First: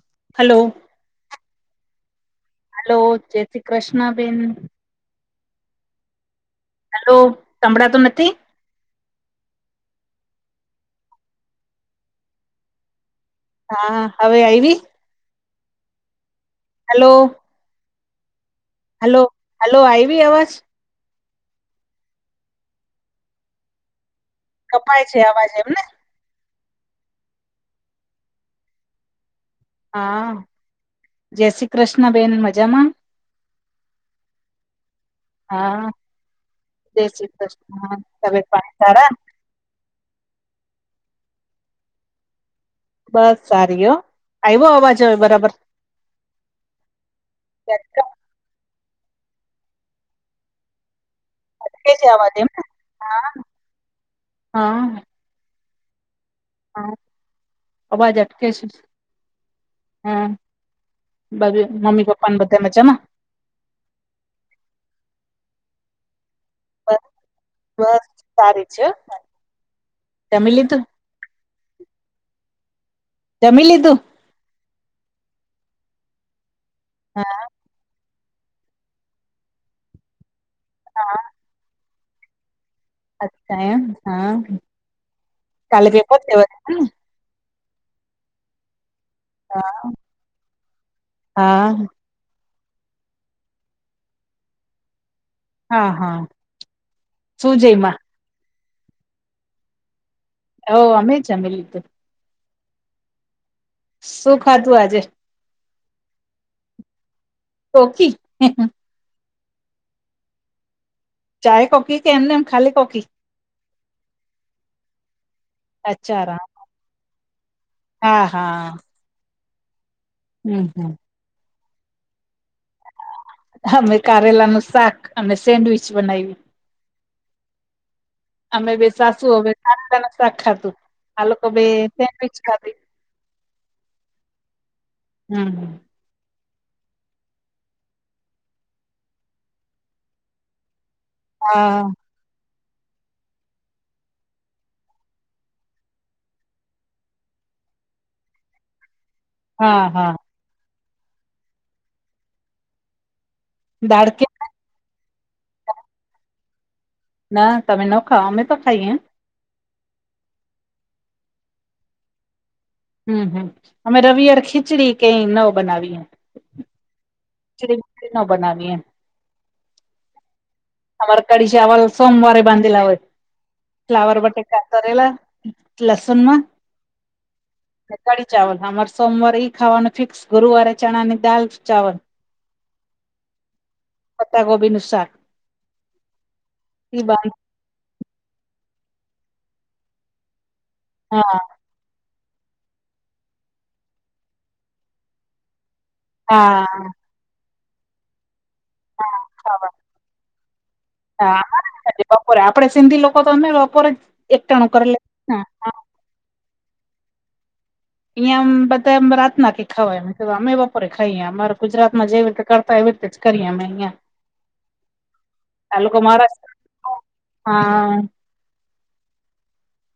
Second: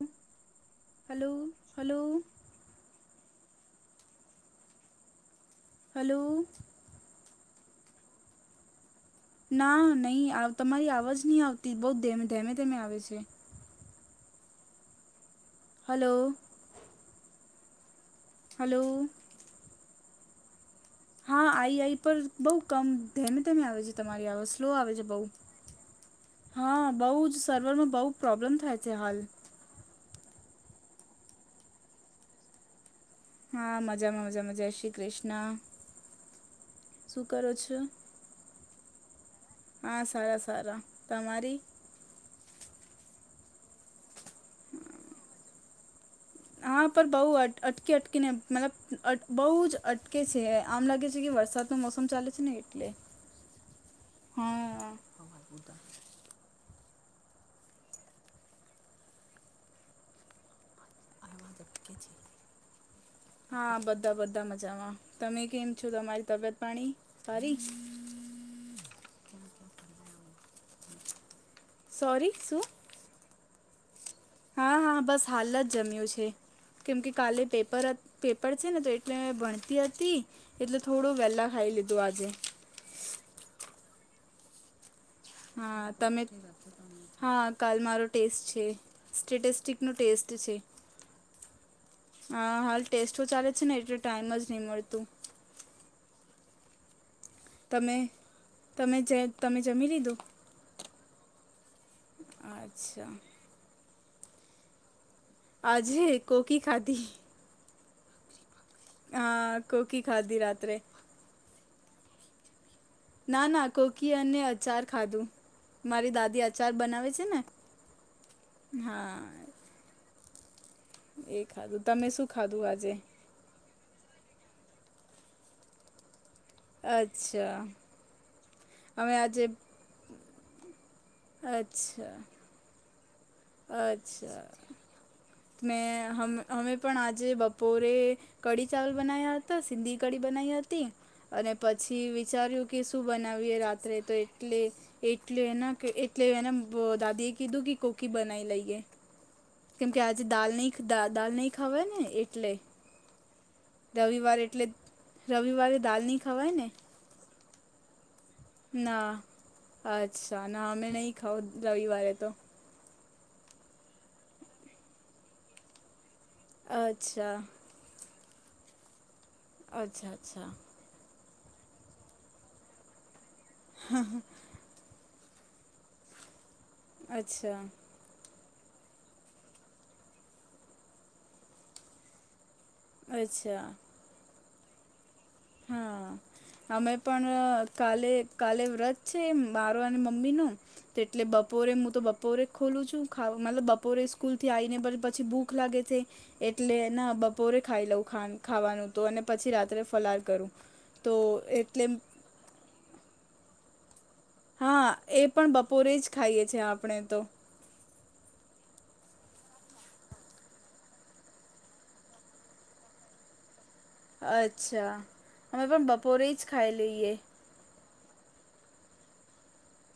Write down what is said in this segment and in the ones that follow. હમ્મ hello. Hello hello. ! Hello જય શ્રી કૃષ્ણાબેન. Hello! Hello સંભળા તો નથી.? ના નહી તમારી આવવાજ નહી આવતી બહ ધમે ધમે આવે છે. હા હવે આવી? હલો? હલો હલો હલો આવી અવાજ.? હા આઈઆઈ પર બહુ કમ, ધમે ધમે આવે છે તમારી આવાઝ સ્લો આવે છે કપાય બહુ, અવાજ એમ ને હા બહુ જ સર્વરમાં બહુ પ્રોબ્લેમ થાય છે. હાલ હા જય શ્રી કૃષ્ણ બેન મજામાં.? હા મજામાં મજા મજા શ્રી કૃષ્ણ. હા શું કરો તબિયત છો પાણી સારા.? હા સારા સારા તમારી.? બસ સારી હો, આવ્યો અવાજો હવે બરાબર.? હા પણ બઉ અટકી અટકીને મતલબ બહુ જ અટકે છે આમ લાગે છે કે વરસાદ. તો અટકે મોસમ ચાલે અવાજ છે એમ ને એટલે હા હા. હા અવાજ અટકે છે? હમ. મમ્મી પપ્પા બધા મજામાં? હા બધા બધા મજામાં તમે કેમ છો તમારી તબિયત પાણી બસ સારી? બસ સારી છે, જમિ લીધું? સોરી શું? જમીલીધું? હા હા બસ હાલ જ જમ્યું છે કેમ કે હા કાલે પેપર હ પેપર છે ને તો એટલે ભણતી હતી એટલે થોડું વહેલાં ખાઈ લીધું આજે. અચ્છ એમ હા હા કાલે પેપર તમે છે વચે હા કાલ મારો ટેસ્ટ છે. સ્ટેટસ્ટિકનો હા ટેસ્ટ છે. હા હા હાલ ટેસ્ટો ચાલે છે ને એટલે ટાઈમ જ નહી મળતું. હા હા શું જઈમાં તમે તમે તમે જમી લીધો? ઓ અમે છે અમે લીધું. અચ્છા! શું ખાધું આજે? આજે કોકી ખાધી કોકી? હા કોકી ખાધી રાત્રે. ચાય કોફી કે એમ ને એમ ખાલી કોફી.? ના ના કોકી અને અચાર ખાધું. મારી અચ્છા રા દાદી અચાર બનાવે છે ને, હા હા હા! હમ હમ એ ખાધું તમે શું ખાધું આજે? અમે કારેલાનું શાક અને સેન્ડવીચ બનાવ્યું. અચ્છા! અમે બે સાસુ, વહુ એ [inaudible] શાક ખાધું આ લોકો બેયે અચ્છા સેન્ડવીચ ખાધી. અચ્છા હમ મેં હ અમે પણ આજે બપોરે કઢી ચાવલ બનાવ્યા હતા, સિંધી કઢી બનાવી હતી. અને હા પછી વિચાર્યું કે શું બનાવીએ રાત્રે તો એટલે! એટલે એના, એટલે એને દાદી એ કીધું કે કોકી બનાવી લઈએ. હા કેમ કે હા આજે દાલ નહી દાલ નહી ખાવાય ને એટલે. દાળ કે રવિવારે એટલે રવિવારે દાલ નહી ખવાય ને? ના તમે ન ખાઓ? અમે તો ખાઈએ ના અચ્છા ના હમે નહીં ખાઓ રવિવારે તો. હમ હમ અમે રવિવારે ખીચડી કઈ ન બનાવીએ. અચ્છા! [inaudible] નો બનાવી એમ અચ્છા અચ્છા! અમાર કઢી ચાવલ સોમવારે બાંધેલા હોય, ફ્લાવર બટે કરેલા લસુન માં અચ્છા! કળી ચાવલ આમારે સોમવાર ઈ ખાવાનું ફિક્સ ગુરુવારે ચણા ની દાલ ચાવલ [inaudible] અચ્છા! પતા કોબીનું સાક. હા અમે બાંધ પણ કાલે કાલે વ્રત છે મારો અને મમ્મી નો તો એટલે હા બપોરે હું તો બપોરે બપોરે ખોલું છું, ખાવ મતલબ બપોરે સ્કૂલ થી આવીઈને પછી ભૂખ લાગે છેવ હા એટલે ના બપોરે ખાઈ લઉ ખાવાનું તો હા અને પછી ખાવા રાત્રે ફલાર. કરું તો હા એટલે બપોરે આપડે સિંધી લોકો તો અને બપોરે જ એકટાણું હા કરી લે એ હા પણ બપોરે જ ખાઈએ છ છે આપણે તો. અહીંયામ બધામ રાત નાખી ખવા અમે બપોરે ખાઈએ અમા ગુજરાતમાં જેવી રીતે કરતા હો એવી રીતે જ કરીએ મેયા અચ્છા, અમે પણ બપોરે જ મહારાષ્ટ્ર ખાઈ લઈએ. હા,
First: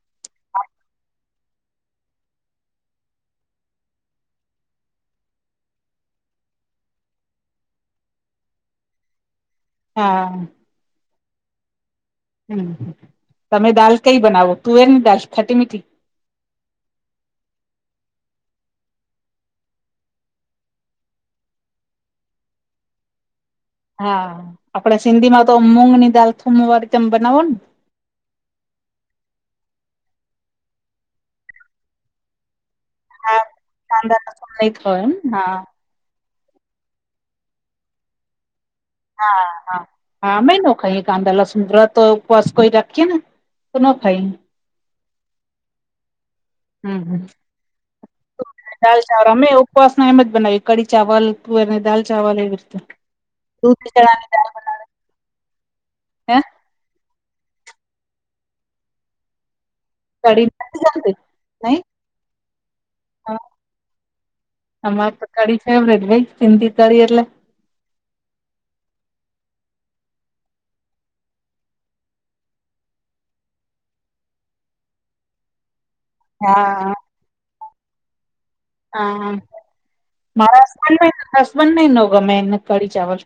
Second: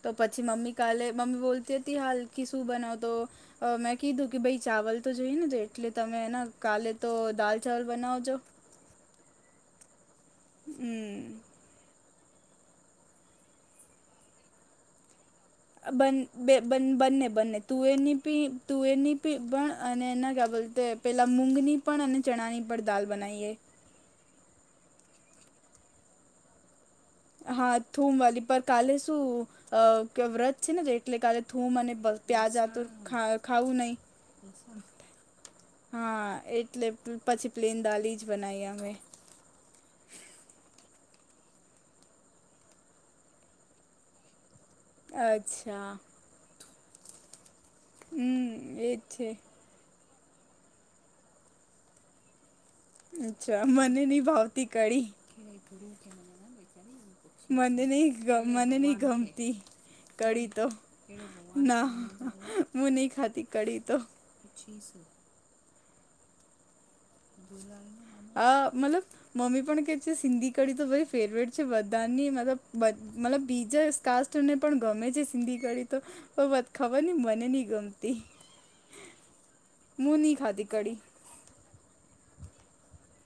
તો પછી મમ્મી કાલે મમ્મી બોલતી હતી હાલકી શું બનાવતો? મેં કીધું કે ભાઈ ચાવલ તો જોઈને તો, એટલે તમેના કાલે તો દાલ ચાવલ બનાવજો. હા! હમ હમ તમે દાલ કઈ બનાવો તુવેર ને દાલ ખટી મીઠી? બ બે બંને બંને તુવેરની પી તુવેરની પી પણ અને એના ક્યાં બોલતે પહેલાં મૂઘની પણ અને ચણાની પણ દાળ બનાવીએ. હા આપડે સિંધી માં તો મૂગ ની દાલ થૂમવાર હા થૂમ વાળલી પર કાલે શું? અ વ્રત છે ને એટલે કાલે થૂમ અને પ્યાજ આતુર ખા હા ખાઉું નહીં. કાંદા લસણ નહી ખાવ એમ હા હા એટલે પછી પ્લેન દાલી જ બનાવી અમે. હા હા હા મે ન કાંદાલા સુંદર તો ઉપવાસ કોઈ રાખીએ ને, તો ના ખાઈ. અચ્છા હમ હમ હમ દાલ એજ છે ચાવળ અમે ઉપસ ન એમ જ બનાવી કડી ચાવલ ત અને દાાલ ચાવલ એવીતે. અચ્છા મને નહીં ભાવતી કઢી. હે મને નહી મને નહીં ગમતી કઢી તો. નથી ગમતી નહી ના, હ હું નહી હ ખાતી કઢી તો. કી ફેવરેટ ભાઈ સિંધિ કઢી એટલે આ મતલબ મમ્મી પણ કે છે સિંધી કડી તો બધાની ફેવરેટ છે બધાની મતલબ મતલબ બીજા કાસ્ટ ને પણ ગમે છે સિંધી કઢી તો વાત હા. ખવાર મને નહ ગમતી. હા હું નહીં ખાતી મારા કડી હબસબ ન ન ગમે કઢી ચાવલ.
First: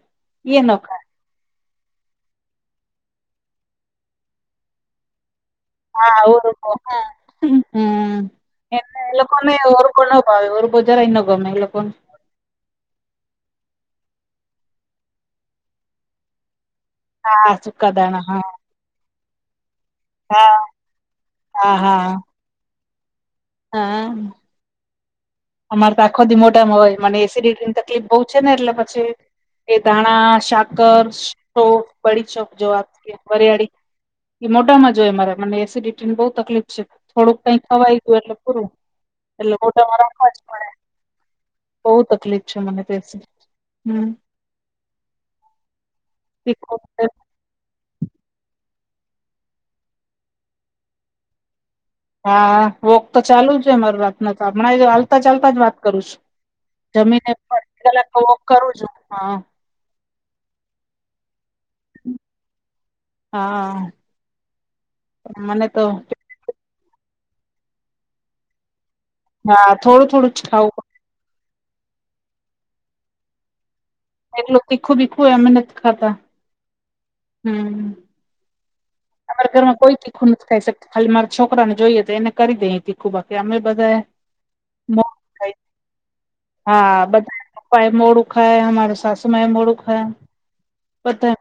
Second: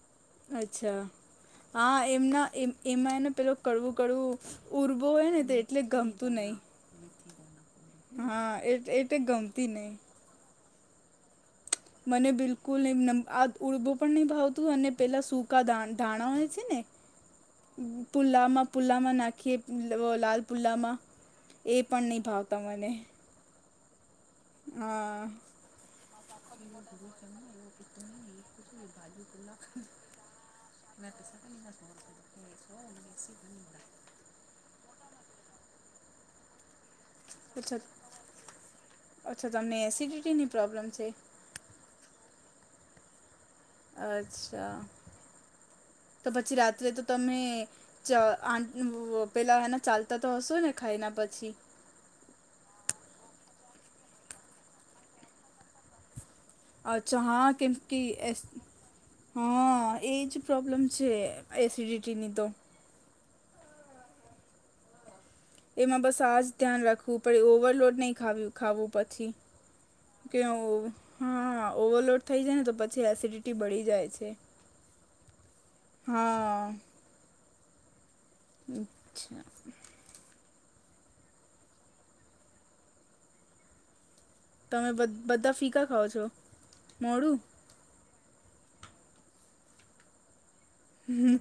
એ ન અચ્છા. ખાય હા, એમના એ એમાં એને પેલો કડવું કડવું ઉરવો હોય ને તે. હાર હમ હા એ એ એટલે લોકો ને ગમતી ઓર નહીં કો. હા ઓર કહો જરાઇ ન ગમે એ લોકો ને. મને બિલકુલ નહીં. આ ઉડબો પણ નહી ભાવતું અને પેલા સૂકા ધાણા હોય છે ને? હા સુકા દાણા હા પુલાવમાં પુલ્લામાં નાખીએ. લાલ હા પુલ્લામાં હા એ પણ હા નહીં ભાવતા. મને... હા અ. હા અ. અમારે તો આખો દી મોઢામાં હોય. મને એસિડિટીની તકલીફ બહુ છે, ને એટલે પછી એ ધાણા શાક. કર છો બ [inaudible] ડી ચો જો વાત વરિયાળી એ મોઢામાં જ હોય, મારે મને એસિડિટીને બહુ તકલીફ છે. થોડુંક કંઈક અચ્છા ખવાઈ ગયું. એટલે પૂરું અચ્છા એટલે તમને મોઢામાં મા રાખું. એસિડિટીની પ્રોબ્લેમ છે બહુ તકલીફ છે. મને તે એસીડીટી. અચ્છા! તો પછી તીખું રાત્રે તો છે. તમે, ત આ પેલા એના ચાલતા તો હશો, ને ખાઈને પછી? હા, વોક તો ચાલુ જ હોય મારું રાતના તો, હમણાં ય હાલતા- ચાલતા જ વાત કરું છું. અચ્છા! જમીને હા કેમ, અડધી કે કલાક તો એ વોક કરું છું હા. એ જ પ્રોબ્લમ છે. એસિડિટીની તો. હા અ. એમાં બસ આજ ધ્યાન રાખવું પડે. ઓવરલોડ નહીં ખાવું. ખાવું પછી હા થોડું થોડું જ ખાવું કેવું? હા, ઓવરલોડ થઈ જાય ને તો પછી એસિડિટી બડી જાય છે. એટલું તીખું- બીખું ય અમે નથ ખાતા. હા હં. હમ. અમારા ઘરમાં કોઈ તીખું નથી ખાઈ શકતું. ખાલી મારા છોકરાને જોઈએ. તો એને કરી દયે તીખું બાકી, અમે બધા. તમે મોડું ખાઈ બધા ફીકા ખાવ ઓ છો? મોડું. ભાઈ મોરુ ખાય. અમારા સાસુ માય મોરુ ખાય. બધા હં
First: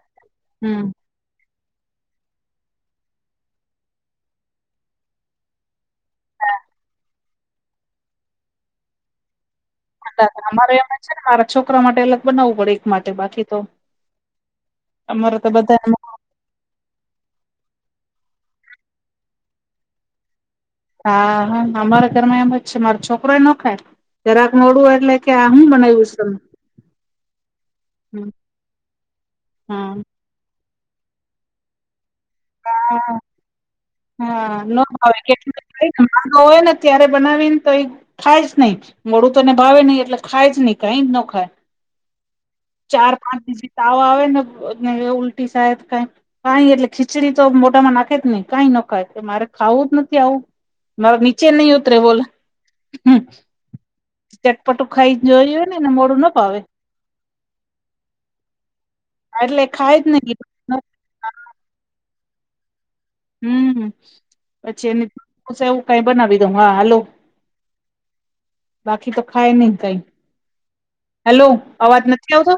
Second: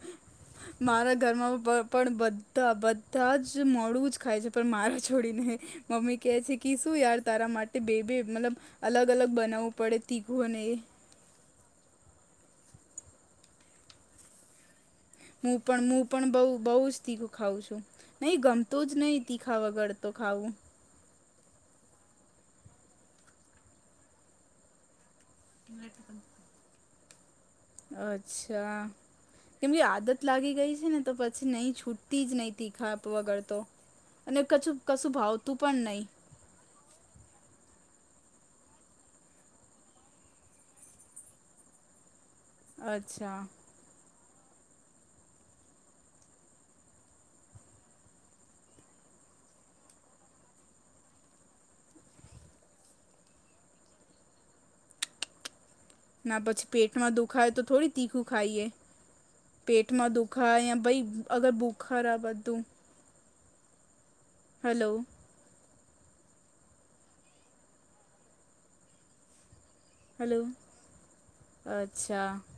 હમ. મારા ઘરમાં પણ, પણ બધા બધા જ મોરુ જ ખાય છે. પણ, મારે છોડીને. મમ્મી કે છે કે શું યાર, તારા માટે બે- બે મતલબ અલગ- અલગ બનાવું. હા તો, અમારે એમ જ છે, ને મારા છોકરા માટે અલગ બનાવવું પડે એક માટે, બાકી તો, અમારે તો હું પણ બધા મુું..... પણ બઉ બહુ જ તીખું ખાઉં છું, નહીં ગમતું જ નહી તીખા વગર તો ખાવું. હા હા અમારા ઘરમાં એમ જ છે. મારો છોકરો ય ન ખાય. જરાક મોરુ એટલે, કે આ હું બનાવ્યું છે તમે અચ્છા! કેમ કે હા. આદત. લાગી ગઈ છે ને તો પછી નહીં. છૂટતી જ નહી. તીખા હા વગર તો, અને કશું ભાવતું પણ નહીં. તો, હોય ને ત્યારે બનાવી એને તો એ. ખાય જ નહીં. મોડું તો એને ભાવે નહિ, એટલે ખાય જ નહીં. કાંઈ જ ન ખાય. ચાર અચ્છા પાંચ દિવસ થી તાવ આવે ને ઉલટી થાય. ક કંઈ એટલે... કચડી તો મોટામાં નાખે જ નહી કઈ નખાય મારે ખાવું જ નથી આવું મારે નીચે નહીત બોલે, ચટપટું ખાઈ જોયું હ ના પછી પેટમાં દુખાય તો થોડી તીખું ખાઈએ. એટલે ખાય પેટમાં જ નહી દુઃખે ભઈ હમ અગર બુખાર આ બધું. હમ, પછી હલો એની. પછી એવું કંઈ બનાવી દઉં. હા હાલો બાકી તો ખાય નહી કંઈ? હલો હેલો, અવાજ અચ્છા નથી આવતો?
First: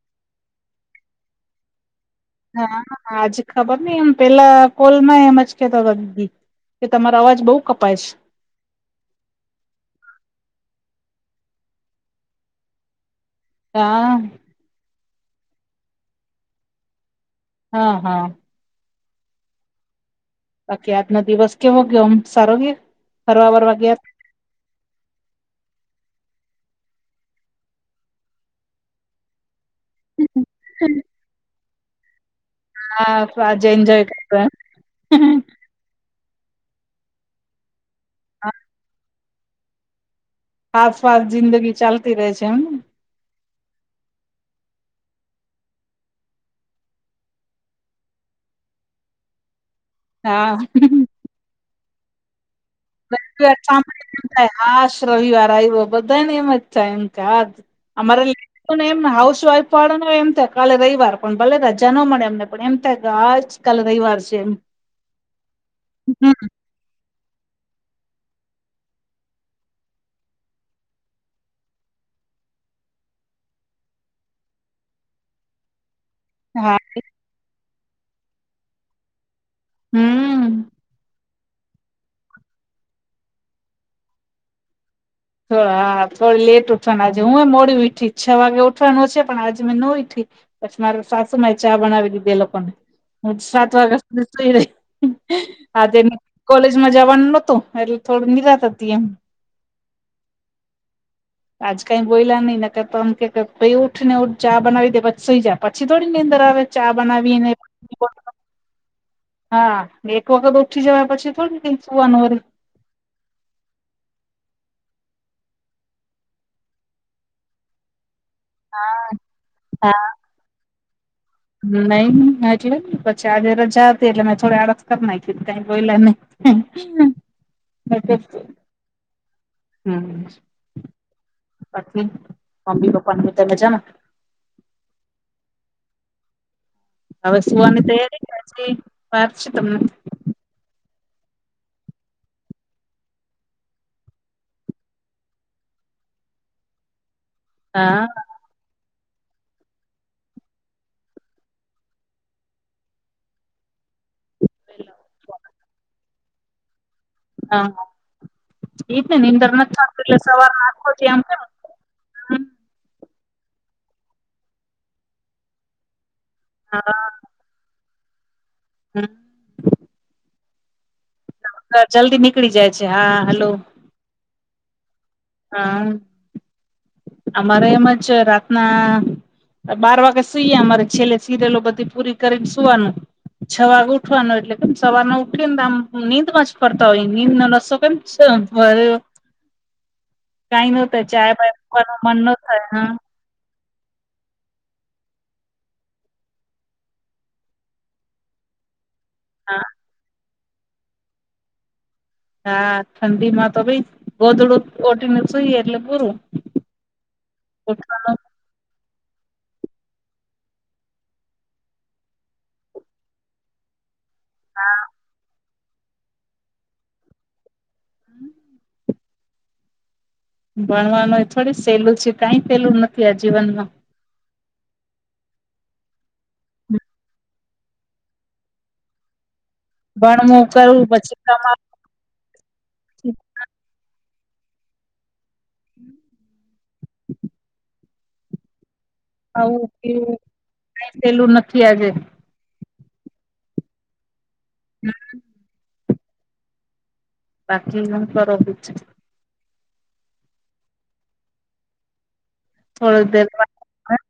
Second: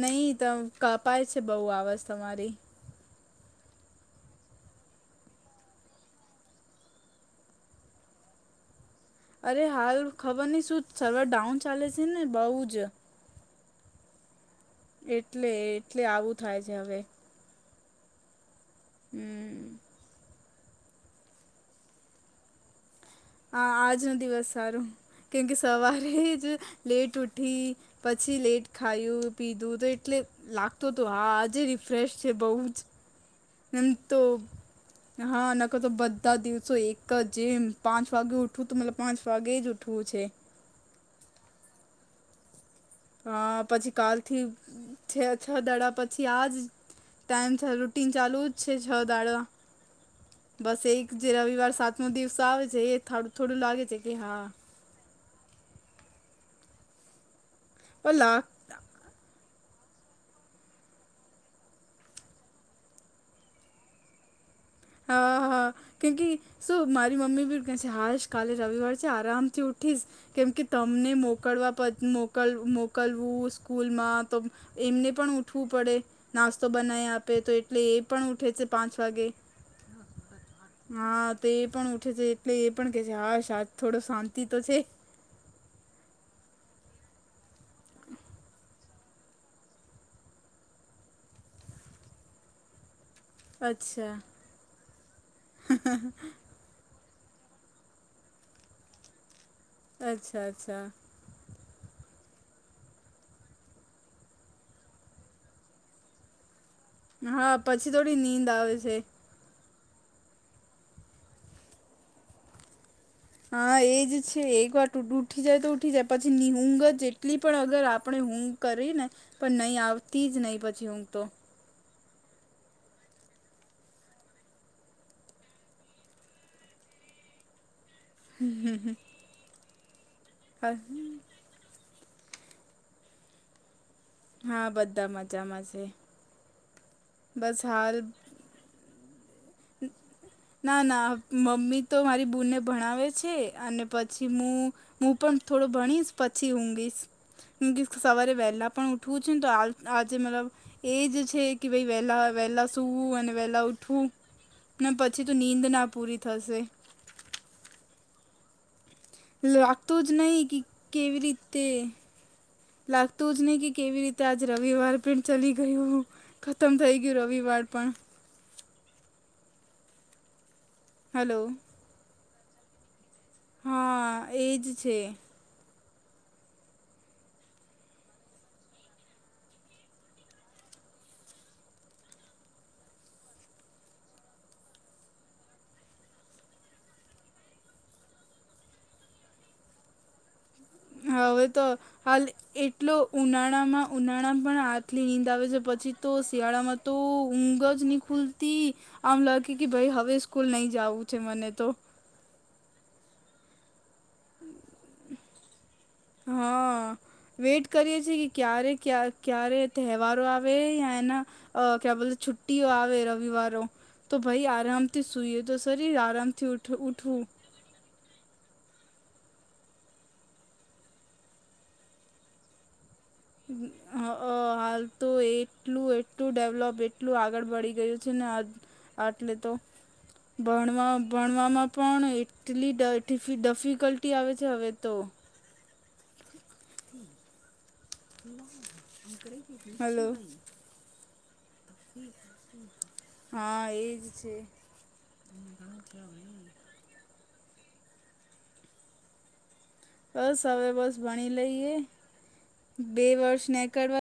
નહીં ત કપાય છે. બહુ આવાજ તમારી. હા આજ ખબર નઈ એમ પેલા કોલ ના એમજ કેતો તો કી કે તમારો અવાજ બઉુ કપાય છે. અરે હાલ ખબર નઈ શું સર્વર ડાઉન ચાલે છે ને બઉુ જ હા. એટલે એટલે આવું થાય છે હવે હા હા હમ. બાકી આજનો દિવસ કેવો ગયોમ સારો ગયો ફરવા હા બરવા આજ ગયા નો દિવસ સારું. કેમકે સવારે જ લેટ ઉઠી પછી લેટ ખાયું પીધું. તો એટલે લાગતો તો હા આાજે રિફ્રેશ છે બહુ જ હા આજે એમ એન્જોય તો કરતો હા નકર તો બધા દિવસો એક જેમ પાંચ વાગે ઉઠવું તો મતલબ પાંચ વાગ્યે જ ઉઠવું છે. આસપાસ જિંદગી ચાલતી રહે છે એમ અ પછી કાલથી છે છ દડા પછી આ જ ટાઈમ છ રૂટીન ચાલુ જ છે છ દાડા હા બસ એક જે રવિવાર સાતમો દિવસ આવે છે એ થોડું બધુ એમ થોડું કામ લાગે છે કે હા [unintelligible] હાશ રવિવાર આવ્યો બધાને એમ છે એમ ક પણ અમારે લાગ પણ એમ હાઉસ વાઈફ વાળો ને એમ થાય કાલે રવિવાર પણ ભલે રજા ન મળે એમને પણ એમ થાય કે હાજ કાલે રવિવાર છે એમ હા હા કેમકી હમ્મ. શું મારી મમ્મી બી ક છે હાશ કાલે રવિવાર છે આરામથી ઉઠીશ કેમકે તમને મોકલવા પ મોક મોકલવું સ્કૂલમાં તો એમને પણ ઉઠવું પડે નાસ્તો હા બનાવી આપે તો એટલે એ પણ ઉઠે છે પાંચ વાગે હમ્મ હા. તો એ પણ ઉઠે છે એટલે એ પણ કે છે હાશ આદ થોડો શાંતિ તો છે. હા થોડી લેટ ઉઠવાના છે હું એ મોડી વીઠી છ વાગે ઉઠવાનું છે પણ આજે મેં નો ઉઈઠી પછી મારે સાસુમાં એ ચા બનાવી દીધ એ લોકોને હ સાત વાગ સદ અચ્છા [unintelligible] તે કોલેજમાં જવાનું નહતું એટલે થોડું નિરાત હતી એમ અચ્છા અચ્છા. આજ કઈ બોયલા નહી ને કે તોમ આમ કે ક ઉઠ ને ઉઠ ચા બનાવી દે પછી સુઈ જાય પછી થોડી નીદર આવે. ચા બનાવીને હા પછી થોડી નીંદ આવે છે. હા ને એક વખત ઓઠી જવા પછી થોડી ક સુવાનું હોય. હા એ જ છે એકવાર ટૂડું ઉઠી જાય તો ઉઠી જાય પછી નિહુંગ જેટલી પણ અગર આપણે હું કરી ને હા પણ નહી હા આવતી જ નહી પછી હ ઊઘ તો નહી એટલે પછી આજે રજા હતી એટલે મેં થોડી આડસ કરી નાખી કાઈ બોલયા નહી હ. [unintelligible] હ હ હ હ [unintelligible] પછી મમ્મી પપ્પા ની બધા મજા મા હા બધા મજામાં છે. હવે બસ સુવાની હાલ તૈયારી વાછી વાર છે તમને ના ના મમ્મી તો મારી બૂને ભણાવે છે અને પછી હું હું પણ થોડો ભણીશ પછી ઊઘીશ ઊઘીશ હા સવારે વહેલા પણ ઉઠ ઉઠું છે તો આ આજે મતલબ એજ છે કે ભાઈ વેલા વહેલા સવું અને વહેલા ઉઠવું. ને પછી તો નીંદ ના પૂરી થશે. હ ઈજ ને નિંદર નથી પાકતી એટલે સવારમા આંખો દિ આમ તે લાગતું જ નહી કે કેવી રીતે આજે રવિવાર પણ ચલી ગયું ખતમ થઈ ગયું રવિવાર પણ હમ્મ હલો જલ્દી નીકળી જાય છે હા હલો હા એ જ છે હા અમારે એમ જ રાતના બાર વાગે સુઈએ અમારે છેલ્લે સિરિલો બધી પૂરી કરીને સુવાનું છ વાગ ઉઠવાનો એટલે કે સવાર ના ઉઠી ને આમ નીંદ માં જ ફરતા હોય નીંદ નો રસો કેમ શ ભયો કઈ નહત ચાય હવે તો પાાય હાલ એટલુ ઉનાળામાં ઉનાળા પણ હાટલી નીંદ આવે છે પછી તો શિયાળામાં તો ઊંઘ જ ની ખૂલ તી આમ લાગે હા કે ભાઈ હવે સ્કૂલ નહી જવું છે મને તો હા ઠંડીમાં તો ભી ગોધડું ઓઠી ને સુઈએ એટલે પૂરું હા વેઇટ કરીએ છીએ કે ક્યારે ક્યા ક્યારે તહેવારો આવે યા એના અ કયા બોલ છુટ્ટીઓ આવે રવિવારો તો ભાઈ આરામથી સૂઈએ તો સહી આરામથી ઉઠવું હમ્મ ભણવાનું એ થોડી સહેલું છે કઈ સહેલું નથી આ જીવનમાં હાલ તો એટલું એટલું ડેવલોપ એટલું આગળ બળી ગયું છે ને આટલે તો ભણવું કરવું ભણવા પછી કમાવું ભણવામાં પણ એટલી ડાયડફી ડફિકલ્ટી આવે છે હવે તો હમ્મ [inaudible] [inaudible] ખાવું હલો પીવું કઈ સેલું નથી આજે હા એજ છે હમ્મ [unintelligible] બાકી હું કરો ભી છે બસ હવે બસ ભણી લઈએ બે થોડી દેર વર્ષ નેકળવા